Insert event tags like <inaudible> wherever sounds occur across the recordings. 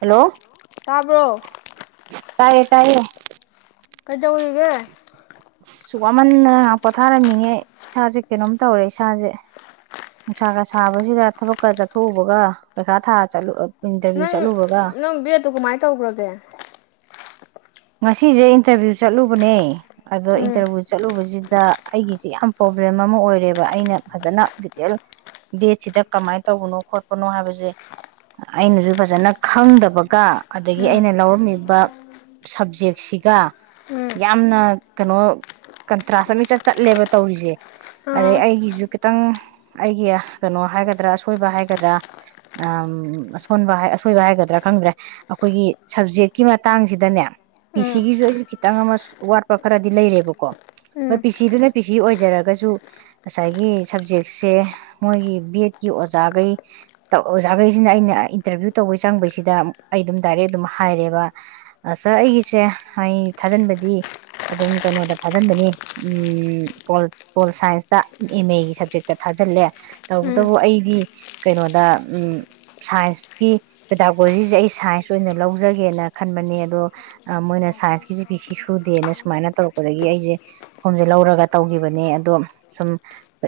hello ꯇꯥꯕ꯭ꯔꯣ ꯇꯥꯏꯌꯦ ꯇꯥꯏꯌꯦ ꯀꯩꯗꯧꯏꯑꯒꯦ ꯑꯁ ꯋꯥꯃꯟꯗꯅ ꯉꯥꯏꯍꯥꯛ ꯄꯣꯊꯥꯔꯝꯃꯤꯉꯦ ꯏꯁꯥꯁꯦ ꯀꯩꯅꯣꯝ ꯇꯧꯔꯦ ꯏꯁꯥꯁꯦ ꯅꯨꯡꯁꯥꯒ ꯁꯥꯕꯁꯤꯗ ꯊꯕꯛ ꯈꯔꯥ ꯆꯠꯊꯣꯛꯎꯕꯒ ꯄꯩꯈꯥ ꯊꯥ ꯆꯠꯂꯨ ꯑꯥ ꯅꯪ ꯅꯪ ꯕꯦꯠꯇꯨ ꯀꯃꯥꯏꯅ ꯇꯧꯈ꯭ꯔꯥꯒꯦ ꯉꯥꯁꯤꯁꯦ ꯏꯟꯇꯔꯚꯤꯌꯨ ꯆꯠꯂꯨꯕꯅꯦ ꯑꯗꯣ ꯎꯝ ꯏꯟꯇꯔꯚꯤꯌꯨ ꯆꯠꯂꯨꯕꯁꯤꯗ ꯑꯩꯒꯤꯁꯤ ꯌꯥꯝ ꯄ꯭ꯔꯣꯕ꯭ꯂꯦꯝ ꯑꯃꯥ ꯑꯣꯏꯔꯦꯕ ꯑꯩꯅ ꯐꯖꯅ ꯗꯤꯇꯦꯜ ꯕꯦꯠꯁꯤꯗ ꯀꯃꯥꯏꯅ ꯇꯧꯕꯅꯣ ꯈꯣꯠꯄꯅꯣ ꯍꯥꯏꯕꯁꯦ ꯑꯩꯅꯁꯨ ꯐꯖꯅ ꯈꯪꯗꯕꯒ ꯑꯗꯒꯤ ꯎꯝ ꯑꯩꯅ ꯂꯧꯔꯝꯃꯤꯕ ꯁꯕꯖꯦꯛꯁꯤꯒ ꯎꯝ ꯌꯥꯝꯅ ꯀꯩꯅꯣ ꯀꯟꯇ꯭ꯔꯥꯁ ꯑꯃꯢꯆꯠ ꯆꯠꯂꯦꯕ ꯇꯧꯔꯤꯁꯦ ꯑꯗꯩ ꯑꯥ ꯑꯩꯒꯤꯁꯨ ꯈꯤꯇꯪ ꯑꯩꯒꯤ ꯀꯩꯅꯣ ꯍꯥꯏꯒꯗ꯭ꯔꯥ ꯑꯁꯣꯏꯕ ꯍꯥꯏꯒꯗ꯭ꯔꯥ ꯑꯝ ꯑꯁꯣꯟꯕ ꯑꯁꯣꯏꯕ ꯍꯥꯏꯒꯗ꯭ꯔꯥ ꯈꯪꯗ꯭ꯔꯦ ꯑꯩꯈꯣꯏꯒꯤ ꯁꯕꯖꯦꯛꯀꯤ ꯃꯇꯥꯡꯁꯤꯗꯅꯦ ꯄꯤ ꯎꯝ ꯁꯤꯒꯤꯁꯨ ꯑꯩꯁꯨ ꯈꯤꯇꯪ ꯑꯃ ꯋꯥꯠꯄ ꯈꯔꯗꯤ ꯂꯩꯔꯦꯕꯀꯣ ꯃꯣꯏ ꯎꯝ ꯄꯤ ꯁꯤꯗꯨꯅ ꯄꯤ ꯁꯤ ꯑꯣꯏꯖꯔꯒꯁꯨ ꯉꯁꯥꯏꯒꯤ ꯁꯞꯖꯦꯛꯁꯦ ꯃꯣꯏꯒꯤ ꯕꯦꯠꯀꯤ ꯑꯣꯖꯥꯒꯩ ꯑꯣꯖꯥꯒꯩꯁꯤꯅ ꯑꯩꯅ ꯏꯟꯇꯔꯚꯤꯌꯨ ꯇꯧꯕꯩ ꯆꯪꯕꯩꯁꯤꯗ ꯑꯩ ꯑꯗꯨꯝ ꯗꯥꯏꯔꯦꯛ ꯑꯗꯨꯝ ꯍꯥꯏꯔꯦꯕ ꯁꯥꯔ ꯑꯩꯒꯤꯁꯦ ꯑꯩ ꯊꯥꯖꯟꯕꯗꯤ ꯑꯗꯨꯝ ꯀꯩꯅꯣꯗ ꯊꯥꯖꯤꯟꯕꯅꯤ ꯎꯝ ꯄꯣꯜ ꯁꯥꯏꯟꯁꯇ ꯑꯦꯝ ꯑꯦꯒꯤ ꯁꯕꯖꯦꯛꯇ ꯊꯥꯖꯤꯜꯂꯦ ꯎꯝ ꯇꯧꯕꯇꯕꯨ ꯑꯩꯗꯤ ꯀꯩꯅꯣꯗ ꯁꯥꯏꯟꯁꯀꯤ ꯄꯦꯇꯥꯒꯣꯖꯤꯁꯦ ꯑꯩ ꯁꯥꯏꯟꯁ ꯑꯣꯏꯅ ꯂꯧꯖꯒꯦꯅ ꯈꯟꯕꯅꯦ ꯑꯗꯣ ꯃꯣꯏꯅ ꯁꯥꯏꯟꯁꯀꯤꯁꯦ ꯄꯤ ꯁꯤ ꯁꯨꯗꯦꯅ ꯁꯨ ꯁꯨꯃꯥꯏꯅ ꯇꯧꯔꯛꯄꯗꯒꯤ ꯑꯩꯁꯦ ꯐꯣꯔꯝꯁꯦ ꯂꯧꯔꯒ ꯇꯧꯈꯤꯕꯅꯦ ꯑꯗꯣ ꯁꯨꯝ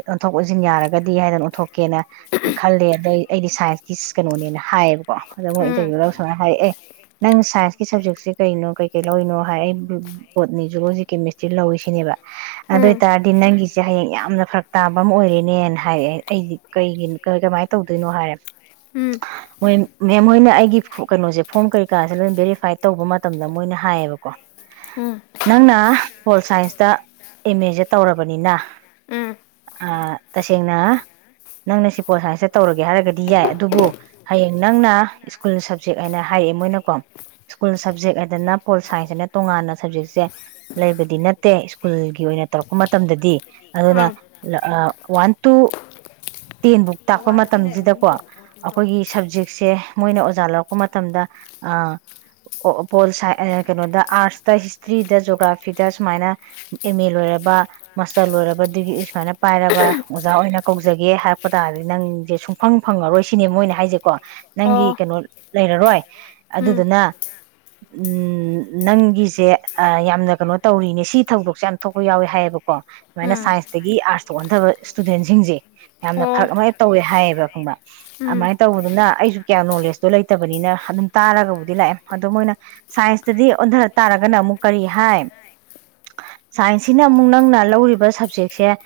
ꯑꯣꯟꯊꯣꯛ ꯑꯣꯟꯁꯤꯟ ꯌꯥꯔꯒꯗꯤ ꯍꯥꯏꯗꯅ ꯑꯣꯟꯊꯣꯛꯀꯦꯅ ꯈꯜꯂꯦ ꯑꯗꯩ ꯑꯩꯗꯤ ꯁꯥꯏꯟꯁꯀꯤ ꯀꯩꯅꯣꯅꯦꯅ ꯍꯥꯏꯌꯦꯕꯀꯣ ꯑꯗꯣ ꯃꯣꯏ ꯎꯝ ꯏꯟꯇꯔꯚꯤꯌꯨꯗ ꯁꯨꯃꯥꯏꯅ ꯍꯥꯏꯔꯛꯑꯦ ꯅꯪ ꯁꯥꯏꯟꯁꯀꯤ ꯁꯞꯖꯦꯛꯁꯦ ꯀꯩꯅꯣ ꯀꯩ ꯀꯩ ꯂꯧꯔꯤꯅꯣ ꯍꯥꯏ ꯑꯩ ꯕꯥ ꯕꯣꯠꯅꯤ ꯍꯨꯂꯣꯖꯤ ꯀꯦꯃꯦꯁꯇ꯭ꯔꯤ ꯂꯧꯋꯤꯁꯤꯅꯦꯕ ꯑꯗꯨ ꯎꯝ ꯑꯣꯏꯇꯔꯗꯤ ꯅꯪꯒꯤꯁꯦ ꯍꯌꯦꯡ ꯌꯥꯝꯅ ꯐꯔꯛ ꯇꯥꯕ ꯑꯃꯥ ꯑꯣꯏꯔꯦꯅꯦꯅ ꯍꯥꯏꯦ ꯑꯩꯗꯤ ꯀꯩꯒꯤ ꯀꯃꯥꯏꯅ ꯇꯧꯗꯣꯏꯅꯣ ꯍꯥꯏꯔꯦ ꯎꯝ ꯃꯦꯝ ꯃꯦꯝ ꯃꯣꯏꯅ ꯑꯩꯒꯤ ꯀꯩꯅꯣꯁꯦ ꯐꯣꯔꯝ ꯀꯩꯀꯥꯁꯦ ꯂꯣꯏꯅ ꯚꯦꯔꯤꯐꯥꯏꯠ ꯇꯧꯕ ꯃꯇꯝꯗ ꯃꯣꯏꯅ ꯍꯥꯏꯌꯦꯕꯀꯣ ꯎꯝ ꯅꯪꯅ ꯄꯣꯜ ꯁꯥꯏꯟꯁꯇ ꯑꯦꯝ ꯑꯦꯁꯦ ꯇꯧꯔꯕꯅꯤꯅ ꯎꯝ ꯇꯥꯁꯦꯡꯅ ꯅꯪꯅ ꯁꯤ ꯄꯣꯜ ꯁꯥꯏꯟꯁꯇ ꯇꯧꯔꯒꯦ ꯍꯥꯏꯔꯒꯗꯤ ꯌꯥꯏ ꯑꯗꯨꯕꯨ ꯍꯌꯦꯡ ꯅꯪꯅ ꯁ꯭ꯀꯨꯜ ꯁꯞꯖꯦꯛ ꯍꯥꯏꯅ ꯍꯥꯏꯑꯦ ꯃꯣꯏꯅꯀꯣ ꯁ꯭ꯀꯨꯜ ꯁꯕꯖꯦꯛ ꯍꯥꯏꯗꯅ ꯄꯣꯜ ꯁꯥꯏꯟꯁ ꯍꯥꯏꯅ ꯇꯣꯉꯥꯟꯅ ꯁꯞꯖꯦꯛꯁꯦ ꯂꯩꯕꯗꯤ ꯅꯠꯇꯦ ꯁ꯭ꯀꯨꯜꯒꯤ ꯑꯣꯏꯅ ꯇꯧꯔꯛꯄ ꯃꯇꯝꯗꯗꯤ ꯎꯝ ꯑꯗꯨꯅ ꯑꯥ ꯂꯥ ꯑꯥ ꯋꯥꯟ ꯇꯨ ꯇꯦꯟꯕꯨꯛ ꯇꯥꯛꯄ ꯃꯇꯝꯁꯤꯗꯀꯣ ꯑꯩꯈꯣꯏꯒꯤ ꯁꯞꯖꯦꯛꯁꯦ ꯃꯣꯏꯅ ꯑꯣꯖꯥ ꯂꯧꯔꯛꯄ ꯃꯇꯝꯗ ꯑꯥ ꯄꯣꯜ ꯁꯥ꯭ꯢꯁ ꯀꯩꯅꯣꯗ ꯑꯥꯔꯠꯁꯇ ꯍꯤꯁꯇ꯭ꯔꯤ ꯔꯤꯗ ꯖꯣꯒ꯭ꯔꯥꯐꯤꯗ ꯁꯨꯃꯥꯏꯅ ꯑꯦꯝ ꯑꯦ ꯂꯣꯏꯔꯕ ꯃꯥꯁꯇꯔ ꯂꯣꯏꯔꯕ ꯗꯤꯒ꯭ꯔꯤ ꯁꯨꯃꯥꯏꯅ ꯄꯥꯏꯔꯕ ꯑꯣꯖꯥ ꯑꯣꯏꯅ ꯀꯧꯖꯒꯦ ꯍꯥꯏꯔꯛꯄ ꯇꯥꯔꯗꯤ ꯅꯪꯁꯦ ꯁꯨꯡꯐꯪ ꯐꯪꯉꯥꯔꯣꯏ ꯁꯤꯅꯦ ꯃꯣꯏꯅ ꯍꯥꯏꯁꯦꯀꯣ ꯑꯣ ꯅꯪꯒꯤ ꯀꯩꯅꯣ ꯂꯩꯔꯔꯣꯏ ꯎꯝ ꯑꯗꯨꯗꯨꯅ ꯅꯪꯒꯤꯁꯦ ꯑꯥ ꯌꯥꯝꯅ ꯀꯩꯅꯣ ꯇꯧꯔꯤꯅꯦ ꯁꯤ ꯊꯧꯗꯣꯛꯁꯦ ꯌꯥꯥꯝ ꯊꯣꯛꯄ ꯌꯥꯎꯋꯦ ꯍꯥꯏꯌꯦꯕꯀꯣ ꯁꯨꯃꯥꯏꯅ ꯎꯝ ꯁꯥꯏꯟꯁꯇꯒꯤ ꯑꯥꯔꯠꯁꯇ ꯑꯣꯟꯊꯕ ꯁꯇꯨꯗꯦꯟꯁꯤꯡꯁꯦ ꯌꯥꯝꯅ ꯑꯣ ꯐꯔꯛ ꯑꯃꯥꯏ ꯇꯧꯋꯦ ꯍꯥꯏꯌꯦꯕ ꯈꯪꯕ ꯎꯝ ꯑꯗꯨꯃꯥꯏꯅ ꯇꯧꯕꯗꯨꯅ ꯑꯩꯁꯨ ꯀꯌꯥ ꯅꯣꯂꯦꯖꯇꯣ ꯂꯩꯇꯕꯅꯤꯅ ꯑꯗꯨꯝ ꯇꯥꯔꯒꯕꯨꯗꯤ ꯂꯥꯛꯑꯦ ꯑꯗꯣ ꯃꯣꯏꯅ ꯁꯥꯏꯟꯁꯇꯗꯤ ꯑꯣꯟꯗ ꯇꯥꯔꯒꯅ ꯑꯃꯨꯛ ꯀꯔꯤ ꯍꯥꯏ ꯁꯥꯏꯟꯁ ꯁꯤꯅ ꯑꯃꯨꯛ ꯅꯪꯅ ꯂꯧꯔꯤꯕ ꯁꯕꯖꯦꯛꯁꯦ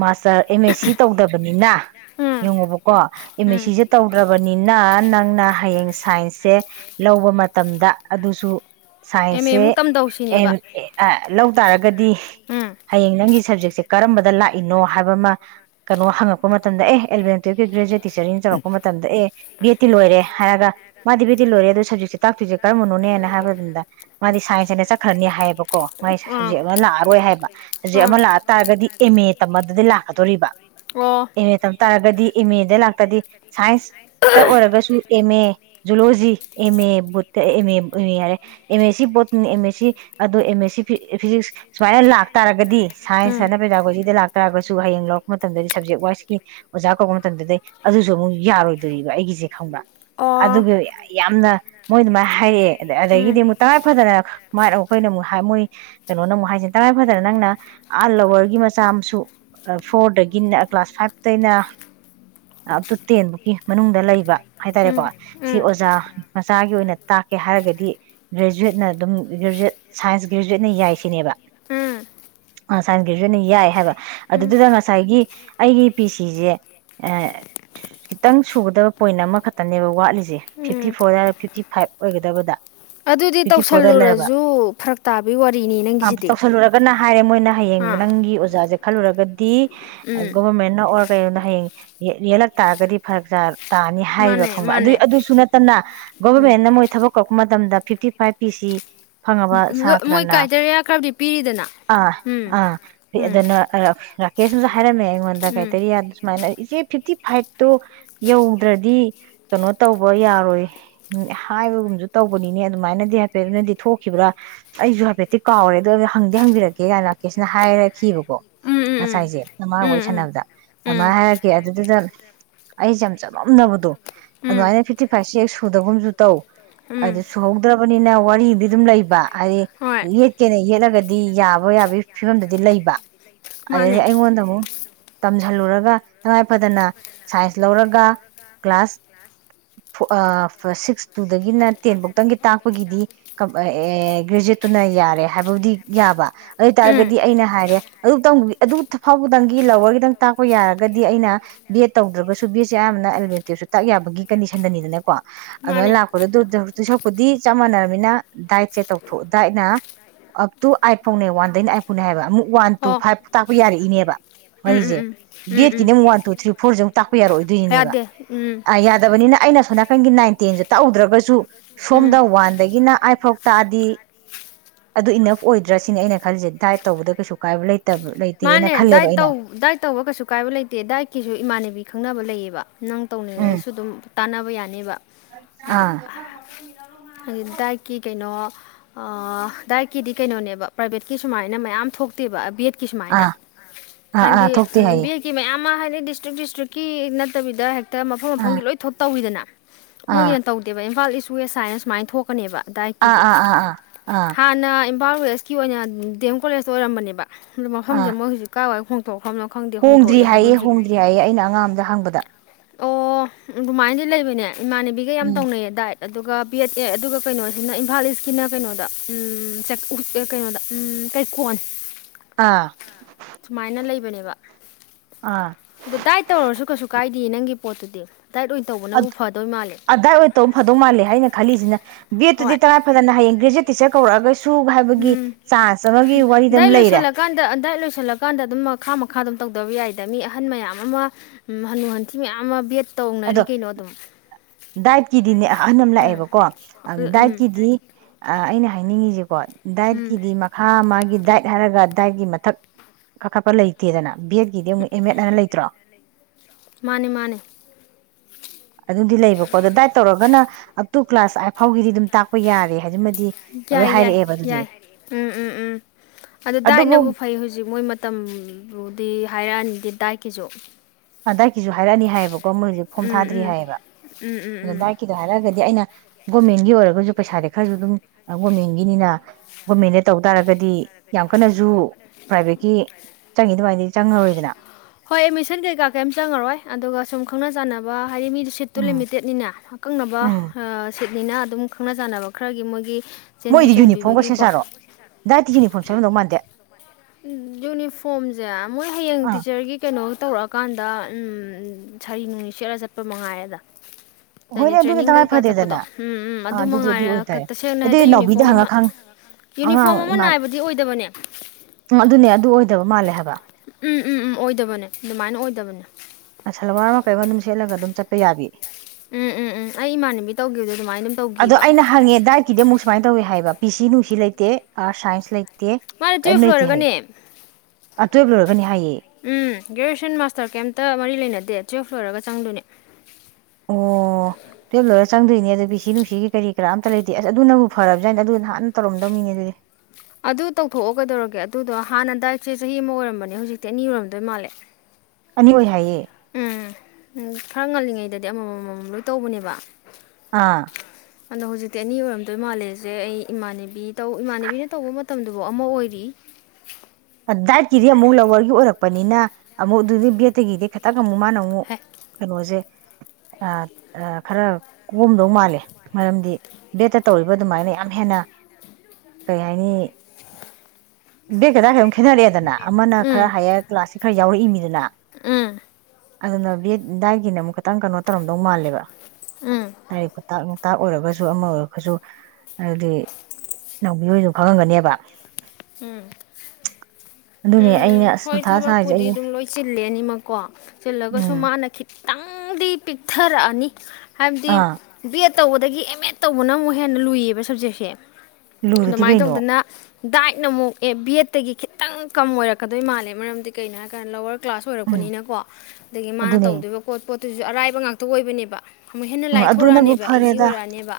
ꯃꯥꯁꯇꯔ ꯑꯦꯝ ꯑꯦꯁ ꯁꯤ ꯇꯧꯗꯕꯅꯤꯅ ꯎꯝ ꯌꯦꯡꯉꯨꯕꯀꯣ ꯑꯦꯝ ꯑꯦꯁ ꯎꯝ ꯁꯤꯁꯦ ꯇꯧꯗ꯭ꯔꯕꯅꯤꯅ ꯅꯪꯅ ꯍꯌꯦꯡ ꯁꯥꯏꯟꯁꯁꯦ ꯂꯧꯕ ꯃꯇꯝꯗ ꯑꯗꯨꯁꯨ ꯑꯦꯝ ꯁꯥꯏꯟꯁꯦ ꯑꯦꯃꯨꯛ ꯇꯝꯗꯧ ꯑꯦꯝ ꯁꯤꯅꯦꯕ ꯑꯦ ꯑꯥ ꯂꯧ ꯇꯥꯔꯒꯗꯤ ꯎꯝ ꯍꯌꯦꯡ ꯅꯪꯒꯤ ꯁꯞꯖꯦꯛꯁꯦ ꯀꯔꯝꯕꯗ ꯂꯥꯛꯏꯅꯣ ꯍꯥꯏꯕ ꯑꯃ ꯀꯩꯅꯣ ꯍꯪꯉꯛꯄ ꯃꯇꯝꯗ ꯑꯦ ꯑꯦꯂꯚꯦꯟ ꯇꯨꯋꯜꯞꯀꯤ ꯒ꯭ꯔꯦꯖꯨꯋꯦꯠ ꯇꯤꯆꯔꯤꯡ ꯆꯧꯔꯛꯄ ꯃꯇꯝꯗ ꯑꯦ ꯕꯦꯠ ꯇꯤ ꯂꯣꯏꯔꯦ ꯍꯥꯏꯔꯒ ꯃꯥꯗꯤ ꯕꯦꯠ ꯇꯤ ꯂꯣꯏꯔꯦ ꯑꯗꯨ ꯁꯞꯖꯦꯛꯁꯦ ꯇꯥꯛꯇ꯭ꯔꯤꯁꯦ ꯀꯔꯝꯕꯅꯣꯅꯦꯅ ꯍꯥꯏꯕ ꯃꯇꯝꯗ ꯃꯥꯗꯤ ꯁꯥꯏꯟꯁ ꯍꯦꯟꯅ ꯆꯠꯈ꯭ꯔꯅꯤ ꯍꯥꯏꯌꯦꯕꯀꯣ ꯃꯥꯏ ꯑꯥ ꯁꯞꯖꯦꯛ ꯑꯃ ꯂꯥꯛꯑꯔꯣꯏ ꯍꯥꯏꯌꯦꯕ ꯁꯞꯖꯦꯛ ꯑꯥ ꯑꯃ ꯂꯥꯛ ꯇꯥꯔꯒꯗꯤ ꯑꯦꯝ ꯑꯦ ꯇꯝꯃꯗꯗꯤ ꯂꯥꯛꯀꯥꯗꯧꯔꯤꯕ ꯑꯣ ꯇꯥꯔꯒꯗꯤ ꯑꯦꯝ ꯑꯦꯗ ꯂꯥꯛꯇꯤꯗꯤ ꯁꯥꯏꯟꯁꯇ ꯑꯣꯏꯔꯒꯁꯨ M A zoology M A ꯕꯣꯠꯇ ꯑꯦꯝ ꯑꯦ ꯌꯥꯔꯦ ꯑꯦꯝ ꯑꯦ ꯁꯤ ꯕꯣꯠ ꯎꯝ ꯑꯦꯝ ꯑꯦ ꯁꯤ ꯑꯗꯣ ꯑꯦꯝ ꯑꯦ ꯁꯤ ꯐꯤꯖꯤꯛꯁ ꯁꯨꯃꯥꯏꯅ ꯂꯥꯛꯇꯥꯥꯔꯒꯗꯤ ꯎꯝ ꯁꯥꯏꯟꯁ ꯍꯥꯏꯅ ꯕꯦꯗꯥꯒꯣꯖꯤꯗ ꯂꯥꯛꯇꯥꯥꯔꯒꯁꯨ ꯍꯌꯦꯡ ꯂꯧꯔꯛꯄ ꯃꯇꯝꯗꯗꯤ ꯁꯞꯖꯦꯛ ꯋꯥꯏꯁꯀꯤ ꯑꯣꯖꯥ ꯀꯧꯔꯛꯄ ꯃꯇꯝꯗꯗꯤ ꯑꯗꯨꯁꯨ ꯑꯃꯨꯛ ꯌꯥꯔꯣꯏꯗꯣꯔꯤꯕ ꯑꯩꯒꯤꯁꯦ ꯈꯪꯕ꯭ꯔꯥ ꯑꯣ ꯎꯝ ꯎꯝ ꯑꯗꯨꯒ ꯌꯥꯝꯅ ꯃꯣꯏ ꯑꯗꯨꯃꯥꯏꯅ ꯍꯥꯏꯔꯛꯑꯦ ꯑꯗꯒꯤꯗꯤ ꯑꯃꯨꯛ ꯇꯉꯥꯏ ꯐꯗꯅ ꯃꯥꯢꯗꯣ ꯑꯩꯈꯣꯏꯅ ꯑꯃꯨꯛ ꯍꯥꯏ ꯃꯣꯢ ꯀꯩꯅꯣꯅ ꯑꯃꯨꯛ ꯍꯥꯏꯁꯦ ꯇꯉꯥꯏ ꯐꯗꯅ ꯅꯪꯅ ꯑꯥ ꯂꯣꯋꯔꯒꯤ ꯃꯆꯥ ꯃꯁꯨ ꯐꯣꯔꯗꯒꯤꯅ ꯀ꯭ꯂꯥꯁ ꯐꯥꯏꯚꯇꯩꯅ ꯑꯞ ꯇꯨ ꯇꯦꯟꯕꯨꯛꯀꯤ ꯃꯅꯨꯡꯗ ꯂꯩꯕ ꯍꯥꯏ ꯇꯔꯦꯀꯣ ꯁꯤ ꯎꯝ ꯑꯣꯖꯥ ꯃꯆꯥꯒꯤ ꯑꯣꯏꯅ ꯇꯥꯛꯀꯦ ꯍꯥꯏꯔꯒꯗꯤ ꯒ꯭ꯔꯦꯖꯨꯋꯦꯠꯅ ꯑꯗꯨꯝ ꯒ꯭ꯔꯦꯖꯨꯋꯦꯠ ꯁꯥꯏꯟꯁ ꯒ꯭ꯔꯦꯖꯨꯋꯦꯠꯅ ꯌꯥꯏ ꯁꯤꯅꯦꯕ ꯎꯝ ꯁꯥꯏꯟꯁ ꯒ꯭ꯔꯦꯖꯨꯋꯦꯠꯅ ꯌꯥꯏ ꯍꯥꯏꯕ ꯎꯝ ꯑꯗꯨꯗꯨꯗ ꯉꯁꯥꯏꯒꯤ ꯑꯩꯒꯤ ꯄꯤ ꯁꯤꯁꯦ ꯑꯦ ꯈꯤꯇꯪ ꯁꯨꯒꯗꯕ ꯄꯣꯏꯟ ꯑꯃꯥꯈꯛꯇꯅꯦꯕ ꯋꯥꯠꯂꯤꯁꯦ ꯐꯤꯐꯇꯤ ꯎꯝ ꯐꯣꯔ ꯍꯥꯏꯔ ꯐꯤꯐꯇꯤ ꯐꯥꯏꯚ ꯑꯣꯏꯒꯗꯕꯗ ꯑꯗꯨꯗꯤ ꯐꯤꯐꯇꯤ ꯐꯣꯔꯗ ꯂꯩꯔꯕ ꯇꯧꯁꯜꯂꯨꯔꯁꯨ ꯐꯔꯛ ꯇꯥꯕꯤ ꯋꯥꯔꯤꯅꯤ ꯅꯪꯒꯤꯁꯤꯗꯤ ꯇꯧꯁꯜꯂꯨꯔꯒꯅ ꯍꯥꯏꯔꯦ ꯃꯣꯏꯅ ꯍꯌꯦꯡ ꯑꯥ ꯅꯪꯒꯤ ꯑꯣꯖꯥꯁꯦ ꯈꯜꯂꯨꯔꯒꯗꯤ ꯎꯝ ꯒꯣꯕꯔꯃꯦꯟꯅ ꯑꯣꯔ ꯀꯩꯅꯣꯅ ꯍꯌꯦꯡ ꯌꯦꯠ ꯌꯦꯠꯂꯛ ꯇꯥꯔꯒꯗꯤ ꯐꯥꯔꯛ ꯇꯥ ꯇꯥꯅꯤ ꯍꯥꯏꯔꯤꯕ ꯃꯥꯅꯦ ꯈꯪꯕ꯭ꯔꯥ ꯃꯥꯅꯦ ꯑꯗꯨꯏ ꯑꯗꯨꯁꯨ ꯅꯠꯇꯅ ꯎꯝ ꯒꯣꯚꯔꯃꯦꯟꯅ ꯃꯣꯏ ꯊꯕꯛ ꯀꯧꯔꯛꯄ ꯃꯇꯝꯗ ꯐꯤꯞꯇꯤ ꯐꯥꯏꯚ ꯄꯤ ꯁꯤ ꯐꯪꯉꯥꯕ ꯃꯣꯏ ꯁꯥꯇ꯭ꯔꯅ ꯀꯥꯏꯗꯔꯤꯌꯥ ꯈꯔꯕꯨꯗꯤ ꯄꯤꯔꯤꯗꯅ ꯑꯥ ꯎꯝ ꯑꯥ ꯎꯝ ꯑꯗꯨꯅ ꯀꯦꯁꯟꯁꯨ ꯍꯥꯏꯔꯃꯦ ꯋꯥꯟꯗ ꯀꯥ꯭ꯢꯇꯔꯤ ꯌꯥꯗ꯭ꯔꯤ ꯁꯨꯃꯥꯢꯅ ꯑꯩ ꯏꯆꯤꯞ ꯐꯤꯐꯇꯤ ꯐꯥꯏꯐꯇꯣ ꯌꯧꯗ꯭ꯔꯗꯤ ꯀꯩꯅꯣ ꯇꯧꯕ ꯌꯥꯔꯣꯏ ꯍꯥꯏꯕꯒꯨꯝꯁꯨ ꯇꯧꯕꯅꯤꯅꯦ ꯑꯗꯨꯃꯥꯏꯅꯗꯤ ꯍꯥꯏꯐꯦꯠꯅꯗꯤ ꯊꯣꯛꯈꯤꯕ꯭ꯔꯥ ꯑꯩꯁꯨ ꯍꯥꯏꯐꯦꯠꯇꯤ ꯀꯥꯎꯔꯦ ꯑꯗꯨꯗꯣ ꯍꯪꯗꯤ ꯍꯪꯕꯤꯔꯛꯀꯦ ꯀꯥꯏꯅ ꯔꯥꯀꯦꯁꯅ ꯍꯥꯏꯔꯛꯈꯤꯕꯀꯣ ꯎꯝ ꯎꯝ ꯉꯁꯥꯏꯁꯦ ꯃꯥꯒꯥ ꯎꯝ ꯋꯥꯔꯤ ꯎꯝ ꯁꯥꯟꯅꯕꯗ ꯎꯝ ꯎꯝ ꯑꯗꯨꯃꯥꯏꯅ ꯍꯥꯏꯔꯛꯀꯦ ꯑꯗꯨꯗꯨꯗ ꯑꯩꯁꯦ ꯌꯥꯝ ꯆꯃꯝꯅꯕꯗꯣ ꯎꯝ ꯎꯝ ꯑꯗꯨꯃꯥꯏꯅ ꯐꯤꯐꯇꯤ ꯐꯥꯏꯚꯁꯦ ꯍꯦꯛ ꯁꯨꯗꯒꯨꯝꯁꯨ ꯇꯧ ꯑꯗꯨ ꯎꯝ ꯁꯨꯍꯧꯗ꯭ꯔꯕꯅꯤꯅ ꯋꯥꯔꯤꯗꯤ ꯑꯗꯨꯝ ꯂꯩꯕ ꯍꯥꯏꯗꯤ ꯍꯣꯏ ꯌꯦꯠꯀꯦꯅ ꯌꯦꯠꯂꯒꯗꯤ ꯌꯥꯕ ꯌꯥꯕꯒꯤ ꯐꯤꯕꯝꯗꯨꯗꯤ ꯂꯩꯕ ꯃꯥꯅꯦ ꯑꯗꯩ ꯑꯩꯉꯣꯟꯗ ꯑꯃꯨꯛ ꯇꯝꯁꯤꯜꯂꯨꯔꯒ ꯇꯉꯥꯏ ꯐꯗꯅ ꯁꯥꯏꯟꯁ ꯂꯧꯔꯒ ꯀ꯭ꯂꯥꯁ ꯐꯣ ꯑ ꯁꯤꯛꯁ ꯇꯨꯗꯒꯤꯅ ꯇꯦꯟꯐꯧꯇꯪꯒꯤ ꯇꯥꯛꯄꯒꯤꯗꯤ ꯒ꯭ꯔꯦꯖꯨꯌꯦꯠꯇꯨꯅ ꯌꯥꯔꯦ ꯍꯥꯏꯕꯕꯨꯗꯤ ꯌꯥꯕ ꯑꯗꯨ ꯎꯝ ꯑꯣꯏꯇꯥꯥꯔꯒꯗꯤ ꯑꯩꯅ ꯍꯥꯏꯔꯦ ꯑꯗꯨ ꯑꯗꯨ ꯐꯥꯎꯕꯗꯪꯒꯤ ꯂꯋꯥꯔꯒꯤꯗꯪ ꯇꯥꯛꯄ ꯌꯥꯔ ꯍꯥꯏꯔꯒꯗꯤ ꯑꯩꯅ ꯕꯤ ꯑꯦꯗ ꯇꯧꯗ꯭ꯔꯒꯁꯨ ꯕꯤ ꯑꯦꯗꯁꯦꯑꯌꯥꯝꯕꯅ ꯑꯦꯂꯕꯦꯟ ꯇꯨꯌꯦꯞꯁꯨ ꯇꯥꯛ ꯌꯥꯕꯒꯤ ꯀꯟꯗꯤꯁꯟꯗꯅꯤꯗꯅꯀꯣ ꯃꯥꯅꯦ ꯑꯗꯨꯃꯥꯏꯅ ꯂꯥꯛꯄꯗ ꯑꯗꯨ ꯇꯧꯗꯣꯏ ꯁꯔꯨꯛꯄꯨꯗꯤ ꯆꯞ ꯃꯥꯟꯅꯔꯕꯅꯤꯅ ꯗꯥꯏꯠꯁꯦ ꯇꯧꯊꯣꯛ ꯗꯥꯏꯠꯅ ꯑꯞ ꯇꯨ ꯑꯥꯏꯠ ꯐꯥꯎꯅꯦ ꯋꯥꯟꯗꯩꯅ ꯑꯥꯏꯠ ꯐꯥꯎꯅꯦ ꯍꯥꯏꯕ ꯑꯃꯨꯛ ꯋꯥꯟ ꯇꯨ ꯑꯣ ꯐꯥꯏꯚ ꯐꯥꯎ ꯇꯥꯛꯄ ꯌꯥꯔꯛꯏꯅꯦꯕ ꯎꯝ ꯎꯝ ꯋꯥꯔꯤꯁꯦ ꯎꯝ ꯕꯤ ꯎꯝ ꯑꯦꯠ ꯎꯝ ꯀꯤꯗꯤ ꯑꯃꯨꯛ ꯋꯥꯟ ꯇꯨ ꯊ꯭ꯔꯤ ꯐꯣꯔꯁꯦ ꯑꯃꯨꯛ ꯇꯥꯛꯄ ꯌꯥꯔꯛꯑꯣꯏꯗꯣꯏꯅꯦꯕ ꯌꯥꯗꯦ ꯎꯝ ꯌꯥꯗꯕꯅꯤꯅ ꯑꯩꯅ ꯁꯣꯝ ꯅꯥꯀꯟꯒꯤ ꯅꯥꯏꯟ ꯇꯦꯟꯁꯦ ꯇꯥꯛꯎꯗ꯭ꯔꯒꯁꯨ ꯎꯝ ꯁꯣꯝꯗ ꯋꯥꯟꯗꯒꯤꯅ ꯑꯥꯏꯠꯐꯥꯎ ꯇꯥꯛꯑꯗꯤ ꯑꯗꯨ ꯏꯅꯐ ꯑꯣꯏꯗ꯭ꯔꯥ ꯁꯤꯅꯤ ꯑꯩꯅ ꯈꯜꯂꯤꯁꯦ ꯗꯥꯏꯠ ꯇꯧꯕꯗ ꯀꯩꯁꯨ ꯀꯥꯏꯕ ꯂꯩꯇꯦ ꯃꯥꯅꯦ ꯗꯥꯏꯠ ꯇꯧ ꯗꯥꯏꯠ ꯇꯧꯕ ꯀꯩꯁꯨ ꯀꯥꯏꯕ ꯂꯩꯇꯦ ꯗꯥꯏꯠꯀꯤꯁꯨ ꯏꯃꯥꯟꯅꯕꯤ ꯈꯪꯅꯕ ꯂꯩꯌꯦꯕ ꯅꯪ ꯎꯝ ꯇꯧꯅꯤꯡꯉꯒꯁꯨ ꯑꯗꯨꯝ ꯇꯥꯟꯅꯕ ꯌꯥꯅꯤꯕ ꯑꯥ ꯗꯥꯏꯠꯀꯤ ꯀꯩꯅꯣ ꯗꯥꯏꯠꯀꯤꯗꯤ ꯀꯩꯅꯣꯅꯦꯕ ꯄ꯭ꯔꯥꯏꯚꯦꯠꯀꯤ ꯁꯨꯃꯥꯏꯅ ꯃꯌꯥꯝ ꯊꯣꯛꯇꯦꯕ ꯕꯤꯠ ꯁꯨꯃꯥꯏꯅ ꯑꯥ ꯑꯥ ꯍꯥꯏꯗꯤ ꯑꯥ ꯊꯣꯛꯇꯦ ꯍꯥꯏꯌꯦ ꯕꯤꯑꯦꯠꯀꯤ ꯃꯌꯥꯝ ꯑꯃ ꯍꯥꯏ ꯗꯤꯁꯇ꯭ꯔꯤꯛ ꯗꯤꯁꯇ꯭ꯔꯤꯛꯀꯤ ꯅꯠꯇꯕꯤꯗ ꯍꯦꯛ ꯃꯐꯝ ꯑꯥ ꯃꯐꯝꯒꯤ ꯂꯣꯏꯊꯣꯛ ꯇꯧꯋꯤꯗꯅ ꯑꯥ ꯃꯣꯏꯒꯤꯅ ꯇꯧꯗꯦꯕ ꯏꯝꯐꯥꯜ ꯏꯁ ꯁꯨꯋꯦꯁ ꯍꯥꯏꯅ ꯁꯨꯃꯥꯏꯅ ꯊꯣꯛꯀꯅꯦꯕ ꯗꯥꯏꯠꯀꯤꯗꯤꯑꯥ ꯑꯥ ꯑꯥ ꯍꯥꯟꯅ ꯏꯝꯐꯥꯜ ꯋꯦꯁꯀꯤ ꯑꯣꯏꯅ ꯗꯤ ꯑꯦꯝ ꯀꯣꯂꯦꯖꯇ ꯑꯣꯏꯔꯝꯕꯅꯦꯕ ꯑꯗꯣ ꯃꯐꯝꯁꯦ ꯑꯥ ꯃꯣꯏ ꯍꯧꯖꯤꯛ ꯀꯥꯏꯋꯥꯏ ꯍꯣꯡ ꯇꯣ ꯐꯝꯂꯧ ꯍꯣꯡꯗ꯭ꯔꯤ ꯍꯥꯏꯑꯦ ꯍꯣꯡꯗ꯭ꯔꯤ ꯍꯥꯏꯑꯦ ꯑꯩꯅ ꯑꯉꯥꯡ ꯑꯝꯗ ꯍꯪꯕꯗ ꯑꯗꯨꯨꯃꯥꯏꯅꯗꯤ ꯂꯩꯕꯅꯦ ꯏꯃꯥꯟꯅꯕꯤꯒ ꯌꯥꯝ ꯎꯝ ꯇꯧꯅꯩꯌꯦ ꯗꯥꯏꯠ ꯑꯗꯨꯒ ꯕꯤ ꯑꯦꯠ ꯑꯦ ꯑꯗꯨꯒ ꯀꯩꯅꯣꯁꯤꯅ ꯏꯝꯐꯥꯜ ꯏꯁꯀꯤꯅ ꯀꯩꯅꯣꯗ ꯎꯝ ꯀꯩꯅꯣꯗ ꯎꯝ ꯀꯩꯀꯣꯟ ꯑꯥ ꯁꯨꯃꯥꯏꯅ ꯂꯩꯕꯅꯦ ꯋꯥ ꯑꯥ ꯑꯗꯣ ꯗꯥꯏꯠ ꯇꯧꯔꯁꯨ ꯀꯩꯁꯨ ꯀꯥꯏꯗꯦ ꯅꯪꯒꯤ ꯄꯣꯠꯇꯨꯗꯤ ꯗꯥꯏꯠ ꯑꯣꯏꯅ ꯑꯠ ꯇꯧꯕꯅꯕꯨ ꯐꯗꯣꯏ ꯃꯥꯜꯂꯦ ꯑꯗꯥꯏꯠ ꯑꯣꯏ ꯇꯧ ꯐꯗꯧ ꯃꯥꯜꯂꯦ ꯍꯥꯏꯅ ꯈꯜꯂꯤꯁꯤꯅ ꯍꯣꯏ ꯕꯤꯑꯦꯠꯇꯨꯗꯤ ꯇꯉꯥꯏ ꯐꯗꯅ ꯍꯌꯦꯡ ꯒ꯭ꯔꯦꯖꯨꯋꯦꯠ ꯇꯤꯆꯔ ꯀꯧꯔꯛꯑꯒ ꯁ ꯎꯝ ꯋꯥꯔꯤꯗ ꯗꯥꯏꯠ ꯑꯃ ꯂꯩꯔꯦ ꯂꯣꯏꯁꯜꯂꯀꯥꯟꯗ ꯗꯥꯏꯠ ꯂꯣꯏꯁꯤꯜꯂꯀꯥꯟꯗ ꯑꯗꯨꯝ ꯃꯈꯥ ꯃ ꯃꯈꯥ ꯑꯗꯨꯝ ꯇꯧꯗꯕ ꯌꯥꯏꯗ ꯃꯤ ꯑꯍꯟ ꯃꯌꯥꯝ ꯑꯃ ꯎꯝ ꯍꯟꯅꯨ ꯍꯟꯊꯤ ꯃꯌꯥꯝ ꯑꯃ ꯕꯦꯠ ꯑꯗꯣ ꯗꯥꯏꯠꯀꯤꯗꯤꯅꯦ ꯑꯍꯟ ꯑꯝ ꯎꯝ ꯂꯥꯛꯑꯦꯕꯀꯣ ꯑꯝ ꯎꯝ ꯗꯥꯏꯠꯀꯤꯗꯤ ꯑ ꯑꯩꯅ ꯍꯥꯏꯅꯤꯡꯉꯤꯁꯤꯀꯣ ꯎꯝ ꯗꯥꯏꯠꯀꯤꯗꯤ ꯃꯈꯥ ꯃꯥ ꯒꯤ ꯗꯥꯏꯠ ꯍꯥꯏꯔꯒ ꯗꯥꯏꯠꯀꯤ ꯃꯊꯛ ꯀꯥꯈꯠꯄ ꯂꯩꯇꯦꯗꯅ ꯕꯤ ꯑꯦꯗꯀꯤꯗꯤ ꯑꯃꯨꯛ ꯑꯦꯝ ꯑꯦꯗ ꯍꯥꯏꯅ ꯂꯩꯇ꯭ꯔꯣ ꯃꯥꯅꯦ ꯃꯥꯅꯦ ꯑꯗꯨꯗꯤ ꯂꯩꯕꯀꯣ ꯑꯗꯣ ꯗꯥꯏꯠ ꯇꯧꯔꯒꯅ ꯑꯞ ꯇꯨ ꯀ꯭ꯂꯥꯁ ꯑꯥꯏꯚ ꯐꯥꯎꯒꯤꯗꯤ ꯑꯗꯨꯝ ꯇꯥꯛꯄ ꯌꯥꯔꯦ ꯍꯥꯏꯖꯃ ꯌꯥꯏ ꯌꯥꯏ ꯌꯥꯏ ꯎꯝ ꯎꯝ ꯎꯝ ꯑꯗꯨ ꯑꯗꯨꯕꯨ ꯗꯥꯏꯠꯅꯕꯨ ꯐꯩ ꯍꯧꯖꯤꯛ ꯃꯣꯏ ꯃꯇꯝꯕꯨꯗꯤ ꯍꯥꯏꯔꯛꯑꯅꯤ ꯗꯤ ꯗꯥꯏꯠ ꯀꯤꯁꯨ ꯑ ꯗꯥꯏꯠꯀꯤꯁꯨ ꯍꯥꯏꯔꯛꯑꯅꯤ ꯍꯥꯏꯌꯦꯕ ꯀꯣ ꯃꯣꯏꯁꯨ ꯐꯣꯝ ꯎꯝ ꯊꯥꯗ꯭ꯔꯤ ꯎꯝ ꯍꯥꯏꯌꯦꯕ ꯎꯝ ꯎꯝ ꯑꯗꯣ ꯎꯝ ꯗꯥꯏꯛꯀꯤꯗꯣ ꯍꯥꯏꯔꯛꯑꯒꯗꯤ ꯑꯩꯅ ꯒꯣꯔꯃꯦꯟꯒꯤ ꯑꯣꯏꯔꯒꯁꯨ ꯄꯩꯁꯥꯗꯤ ꯈꯔꯁꯨ ꯑꯗꯨꯝ ꯑ ꯒꯣꯔꯃꯦꯟꯒꯤꯅꯤꯅ ꯒꯣꯔꯃꯦꯟꯗ ꯇꯧ ꯇꯥꯔꯒꯗꯤ ꯌꯥꯝ ꯀꯟꯅꯁꯨ ꯄ꯭ꯔꯥꯏꯚꯦꯠꯀꯤ ꯆꯪꯉꯤ ꯗꯨꯃꯥꯏꯅꯗꯤ ꯆꯪꯉꯔꯣꯏꯗꯅ ꯍꯣꯏ ꯑꯦꯗꯃꯤꯁꯟ ꯀꯩꯀꯥ ꯀꯩꯝ ꯆꯪꯉꯔꯣꯏ ꯑꯗꯨꯒ ꯁꯨꯝ ꯈꯪꯅ ꯆꯥꯟꯅꯕ ꯍꯥꯏꯗꯤ ꯃꯤꯗꯨ ꯁꯤꯠꯇꯨ ꯎꯝ ꯂꯤꯃꯤꯇꯦꯠꯅꯤꯅ ꯑꯀꯛꯅꯕ ꯎꯝ ꯑ ꯁꯤꯠꯅꯤꯅ ꯑꯗꯨꯝ ꯈꯪꯅ ꯆꯥꯟꯅꯕ ꯈꯔꯒꯤ ꯃꯣꯏꯒꯤ ꯆꯦꯟꯕꯤ ꯃꯣꯏꯗꯤ ꯌꯨꯅꯤꯐꯣꯔꯝꯒ ꯆꯣꯡꯕꯤꯕꯒꯤꯀꯣ ꯁꯦꯠꯆꯥꯔꯣ ꯗꯥꯏꯠꯇꯤ ꯌꯨꯅꯤꯐꯣꯔꯝ ꯁꯦꯠꯂꯝꯗꯧ ꯃꯥꯟꯗꯦ ꯎ ꯌꯨꯅꯤꯐꯣꯔꯝꯁꯦ ꯃꯣꯏ ꯍꯌꯦꯡ ꯑꯥ ꯇꯤ ꯒꯤ ꯀꯩꯅꯣ ꯇꯧꯔꯛꯑꯀꯥꯟꯗ ꯎꯨꯝ ꯁꯥꯔꯤ ꯅꯨꯡꯔꯤ ꯁꯦꯠꯂ ꯆꯠꯄ ꯃꯉꯥꯏꯔꯦꯗ ꯍꯣꯏꯅꯦ ꯍꯥꯏꯗꯤ ꯑꯗꯨꯗꯤ ꯇ꯭ꯔꯦꯅꯤꯡ ꯇꯉꯥꯏ ꯀꯩꯀꯥ ꯐꯗꯦꯗꯅ ꯆꯠꯄꯗꯣ ꯎꯝ ꯎꯝ ꯑ ꯑꯗꯨꯗꯤ ꯑꯗꯨ ꯃꯉꯥꯏꯔꯦ ꯑꯣꯏꯇꯥꯏ ꯇꯁꯦꯡꯅ ꯍꯥꯏꯗꯤ ꯍꯦꯛꯇ ꯅꯥꯎꯕꯤꯗ ꯌꯨꯅꯤꯐꯣꯔꯝ ꯍꯪꯉ ꯑꯃ ꯈꯪꯅꯤ ꯑꯉꯥꯡ ꯌꯨꯅꯤꯐꯣꯔꯝ ꯑꯃ ꯏꯃꯥꯅ ꯅꯥꯏꯕꯗꯤ ꯑꯣꯏꯗꯕꯅꯦ ꯎꯝ ꯑꯗꯨꯅꯦ ꯑꯗꯨ ꯑꯣꯏꯗꯕ ꯃꯥꯜꯂꯦ ꯍꯥꯏꯕ ꯎꯝ ꯎꯝ ꯎꯝ ꯑꯣꯏꯗꯕꯅꯦ ꯑꯗꯨꯃꯥꯏꯅ ꯑꯣꯏꯗꯕꯅꯦ ꯑꯁꯂꯋꯥꯔ ꯑꯃ ꯀꯩ ꯑꯃ ꯑꯗꯨꯝ ꯁꯦꯠꯂꯒ ꯑꯗꯨꯝ ꯆꯠꯄ ꯌꯥꯕꯤ ꯎꯝ ꯎꯝ ꯎꯝ ꯑꯩ ꯏꯃꯥꯟꯅꯕꯤ ꯇꯧꯈꯤꯕꯗꯨ ꯑꯗꯣ ꯑꯩꯅ ꯍꯪꯉꯦ ꯗꯥꯏꯠꯀꯤꯗꯤ ꯑꯃꯨꯛ ꯁꯨꯃꯥꯏꯅ ꯇꯧꯋꯤ ꯍꯥꯏꯕ ꯄꯤ ꯁꯤ ꯅꯨꯡꯁꯤ ꯂꯩꯇꯦ ꯑꯥꯔ ꯁꯥꯏꯟꯁ ꯂꯩ ꯃꯥꯅꯦ ꯇꯨꯋꯦꯞ ꯂꯣꯏꯔꯒꯅꯦ ꯑ ꯇꯨꯌꯦꯜꯞ ꯂꯣꯏꯔꯒꯅꯤ ꯍꯥꯏꯌꯦ ꯎꯝ ꯒ꯭ꯔꯦꯖꯨꯌꯦꯁꯟ ꯃꯥꯁꯇꯔ ꯀꯩꯝꯇ ꯃꯔꯤ ꯂꯩꯅꯗꯦ ꯇꯨꯋꯦꯞ ꯂꯣꯏꯔꯒ ꯆꯪꯗꯣꯏꯅꯦ ꯑꯣ ꯇꯨꯋꯦꯞ ꯂꯣꯏꯔ ꯆꯪꯗꯣꯏꯅꯦ ꯑꯗꯨ ꯄꯤ ꯁꯤ ꯅꯨꯡꯁꯤꯒꯤ ꯀꯔꯤ ꯀꯔꯥ ꯑꯝꯇ ꯂꯩꯇꯦ ꯑꯁ ꯑꯗꯨꯅꯕꯨ ꯐꯔꯕꯖꯥꯠꯅꯦ ꯑꯗꯨ ꯅꯍꯥꯟꯅ ꯇꯧꯔꯝꯗꯧꯅꯤꯅꯦ ꯑꯗꯨꯗꯤ ꯑꯗꯨ ꯇꯧꯊꯣꯛꯑꯣ ꯀꯩꯗꯧꯔꯒꯦ ꯑꯗꯨꯗꯣ ꯍꯥꯟꯅ ꯗꯥꯏꯠꯁꯦ ꯆꯍꯤ ꯑꯃ ꯑꯣꯏꯔꯝꯕꯅꯦ ꯍꯧꯖꯤꯛꯇꯤ ꯑꯅꯤ ꯑꯣꯏꯔꯝꯗꯣꯏ ꯃꯥꯜꯂꯦ ꯑꯅꯤ ꯑꯣꯏ ꯍꯥꯏꯌꯦ ꯎꯝ ꯎꯝ ꯈꯔ ꯉꯜꯂꯤꯉꯩꯗꯗꯤ ꯑꯃꯃꯝ ꯑꯃꯃꯝ ꯂꯣꯏ ꯇꯧꯕꯅꯦꯕ ꯑꯥ ꯑꯗꯣ ꯍꯧꯖꯤꯛꯇꯤ ꯑꯅꯤ ꯑꯣꯏꯔꯝꯗꯣꯏ ꯃꯥꯜꯂꯦꯖꯦ ꯑꯩ ꯏꯃꯥꯟꯅꯕꯤ ꯇꯧ ꯏꯃꯥꯟꯅꯕꯤꯅ ꯇꯧꯕ ꯃꯇꯝꯗꯨꯕꯥꯎ ꯑꯃ ꯑꯣꯏꯔꯤ ꯑ ꯗꯥꯏꯠꯀꯤꯗꯤ ꯑꯃꯨꯛ ꯂꯧꯋ꯭ꯔꯒꯤ ꯑꯣꯏꯔꯛ ꯄꯅꯤꯅ ꯑꯃꯨꯛ ꯑꯗꯨꯗꯤ ꯕꯤ ꯑꯦꯠꯇꯒꯤꯗꯤ ꯈꯇꯪ ꯅꯪ ꯑꯃꯨꯛ ꯃꯥꯅ ꯑꯃꯨꯛ ꯍꯦ ꯀꯩꯅꯣꯁꯦ ꯑ ꯑ ꯈꯔ ꯀꯣꯝꯗꯧ ꯃꯥꯜꯂꯦ ꯃꯔꯝꯗꯤ ꯕꯦꯠꯇ ꯇꯧꯔꯤꯕ ꯑꯗꯨꯃꯥꯏꯅ ꯌꯥꯝ ꯍꯦꯟꯅ ꯀꯩ ꯍꯥꯏꯅꯤ ꯕꯦꯠ ꯀꯗ ꯈꯦꯠꯅꯔꯛꯑꯦꯗꯅ ꯑꯃꯅ ꯈꯔ ꯎꯝ ꯍꯥꯏꯌꯔ ꯀ꯭ꯂꯥꯁꯁꯤ ꯈꯔ ꯌꯥꯎꯔꯛꯏꯝꯃꯤꯗꯨꯅ ꯎꯝ ꯑꯗꯨꯅ ꯕꯦꯠ ꯗꯥꯏꯒꯤꯅꯦ ꯑꯃꯨꯛ ꯈꯇꯪ ꯀꯩꯅꯣ ꯇꯧꯔꯝꯗꯧ ꯃꯥꯜꯂꯦꯕ ꯎꯝ <unintelligible> ꯇꯥꯛ ꯑꯣꯏꯔꯒꯁꯨ ꯑꯃ ꯑꯣꯏꯔꯒꯁꯨ ꯍꯥꯏꯗꯤ ꯅꯥꯎꯕꯤ ꯍꯣꯏꯗꯣ ꯈꯪꯉꯝꯒꯅꯦꯕ ꯎꯝ ꯑꯗꯨꯅꯦ ꯎꯝ ꯑꯩꯅ ꯑꯁ ꯍꯣꯏ ꯃꯊꯥ ꯁꯥꯏꯁꯦ ꯊꯕꯛꯄꯨꯗꯤ ꯑꯩꯁꯦ ꯑꯗꯨꯝ ꯂꯣꯏ ꯆꯤꯜꯂꯦ ꯑꯅꯤꯃꯛꯀꯣ ꯆꯤꯜꯂꯒꯁꯨ ꯎꯝ ꯃꯥꯅ ꯈꯤ ꯈꯤꯇꯪꯗꯤ ꯄꯤꯛꯊꯔꯛꯑꯅꯤ ꯍꯥꯏꯕꯗꯤ ꯑꯥ ꯕꯤ ꯑꯦꯠ ꯇꯧꯕꯗꯒꯤ ꯑꯦꯝ ꯑꯦꯠ ꯇꯧꯕꯅ ꯑꯃꯨꯛ ꯍꯦꯟꯅ ꯂꯨꯏꯌꯦꯕ ꯁꯞꯖꯦꯛꯁꯦ ꯂꯨꯗꯨꯗꯤ ꯑꯗꯨꯃꯥꯏ ꯀꯩꯅꯣ ꯇꯧꯗꯅ ꯗꯥꯏꯠ ꯅ ꯑꯃꯨꯛ ꯑꯦ ꯕꯤꯑꯦꯠꯇꯒꯤ ꯈꯤꯇꯪ ꯀꯝ ꯑꯣꯏꯔꯛꯀꯗꯣꯏ ꯃꯥꯜꯂꯦ ꯃꯔꯝꯗꯤ ꯀꯩꯅꯣ ꯍꯥꯏꯔꯀꯥꯟꯗ ꯂꯧꯋꯔ ꯀ꯭ꯂꯥꯁ ꯎꯝ ꯑꯣꯏꯔꯛꯄꯅꯤꯅꯀꯣ ꯑꯗꯒꯤ ꯃꯥꯅ ꯑꯗꯨꯅꯦ ꯇꯧꯗꯣꯏꯕ ꯄꯣꯠ ꯄꯣꯠ ꯑꯗꯨꯁꯨ ꯑꯔꯥꯏꯕ ꯉꯥꯛꯇ ꯑꯣꯏꯕꯅꯦꯕ ꯑꯃꯨꯛ ꯍꯦꯟꯅ ꯎꯝ ꯑꯗꯨꯅꯕꯨ ꯂꯥꯏꯊꯣꯔꯛꯑꯅꯦꯕ ꯏꯖꯤ ꯐꯔꯦꯗ ꯑꯣꯏꯔꯛꯑꯅꯦꯕ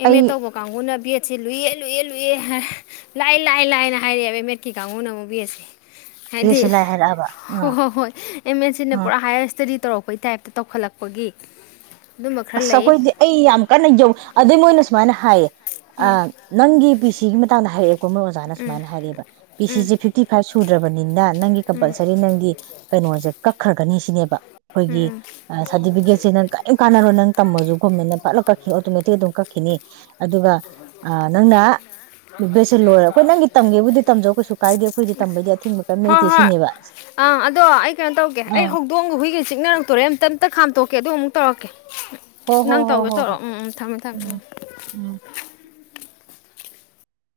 ꯑꯦꯝ ꯑꯩ ꯑꯦꯠ ꯇꯧꯕ ꯀꯥꯡꯒꯨꯅ ꯕꯤ ꯑꯦꯠ ꯆꯦ ꯂꯨꯏꯌꯦ ꯂꯨꯏꯌꯦ ꯂꯨꯏꯌꯦ ꯍꯥꯏ ꯂꯥꯏ ꯂꯥꯏ ꯂꯥꯏꯑꯅ ꯍꯥꯏꯔꯛꯑꯦꯕ ꯑꯦꯝ ꯑꯦꯠꯀꯤ ꯀꯥꯡꯕꯒꯨꯅ ꯑꯃꯨꯛ ꯕꯤꯑꯦꯠꯁꯦ ꯕꯦꯠ ꯍꯥꯏꯗꯤ ꯁꯤꯂꯥꯏ ꯍꯥꯏꯔꯛꯑꯕ ꯑꯥ ꯍꯣ ꯍꯣ ꯍꯣꯏ ꯑꯦꯝ ꯑꯦꯠꯁꯤꯅ ꯑꯥ ꯄꯨꯔꯥ ꯍꯥꯏꯋ꯭ꯔ ꯏꯁꯇꯥꯗꯤ ꯇꯧꯔꯛꯄꯩ ꯇꯥꯏꯞꯇ ꯇꯧꯈꯠꯂꯛꯄꯒꯤ ꯑꯗꯨꯝꯕ ꯈꯔ ꯑꯁ ꯂꯩ ꯑꯩꯈꯣꯏꯗꯤ ꯑꯩ ꯌꯥꯝ ꯀꯟꯅ ꯌꯧ ꯑꯗꯩ ꯃꯣꯏꯅ ꯁꯨꯃꯥꯏꯅ ꯍꯥꯏꯌꯦ ꯑ ꯅꯪꯒꯤ ꯄꯤꯁ ꯇꯤꯒꯤ ꯃꯇꯥꯡꯗ ꯍꯥꯏꯔꯛꯑꯦ ꯀꯣ ꯃꯣꯏ ꯑꯣꯖꯥꯅ ꯁꯨꯃꯥꯏꯅ ꯍꯥꯏꯔꯛꯑꯦꯕ ꯄꯤ ꯁꯤꯁꯦ ꯐꯤꯐꯇꯤ ꯐꯥꯏꯚ ꯁꯨꯗ꯭ꯔꯕꯅꯤꯅ ꯅꯪꯒꯤ ꯀꯝꯄꯜꯁꯔꯤ ꯅꯪꯒꯤ ꯀꯩꯅꯣꯁꯦ ꯀꯛꯈ꯭ꯔꯒꯅꯤ ꯁꯤꯅꯦꯕ ꯑꯩꯈꯣꯏꯒꯤ ꯑ ꯁꯥꯔꯇꯤꯐꯤꯀꯦꯠꯁꯦ ꯅꯪ ꯀꯩꯔꯤꯝ ꯀꯥꯟꯅꯔꯣ ꯅꯪ ꯇꯝꯃꯁꯨ ꯒꯣꯔꯃꯦꯟꯅ ꯐꯠꯂꯥꯎ ꯀꯛꯈꯤꯅꯤ ꯑꯣꯇꯣꯃꯦꯇꯤꯛ ꯑꯗꯨꯝ ꯀꯛꯈꯤꯅꯤ ꯑꯗꯨꯒ ꯑ ꯅꯪꯅ ꯕꯦꯡ ꯁꯦ ꯂꯣꯏꯔ ꯈꯣꯏ ꯅꯪꯒꯤ ꯇꯝꯒꯦꯕꯨꯗꯤ ꯇꯝꯖꯧ ꯀꯩꯁꯨ ꯀꯥꯏꯗꯦ ꯑꯩꯈꯣꯏꯗꯤ ꯇꯝꯕꯩꯗꯤ ꯑꯊꯤꯡꯕ ꯀꯔꯤꯝ ꯍꯣꯏ ꯂꯩꯇꯦ ꯍꯣꯏ ꯁꯤꯅꯦꯕ ꯑꯪ ꯑꯗꯣ ꯑꯩ ꯀꯩꯅꯣ ꯇꯧꯒꯦ ꯑꯩ ꯑꯥ ꯀꯦ ꯑꯗꯨ ꯑꯃꯨꯛ ꯇꯧꯔꯛꯀꯦ ꯍꯣ ꯍꯣ ꯅꯪ ꯍꯣ ꯇꯧꯒꯦ ꯍꯣ ꯇꯧꯔꯣ ꯍꯣꯏ ꯎꯝ ꯎꯝ ꯊꯝꯃꯦ ꯊꯝꯃꯦ ꯎꯝ ꯎꯝ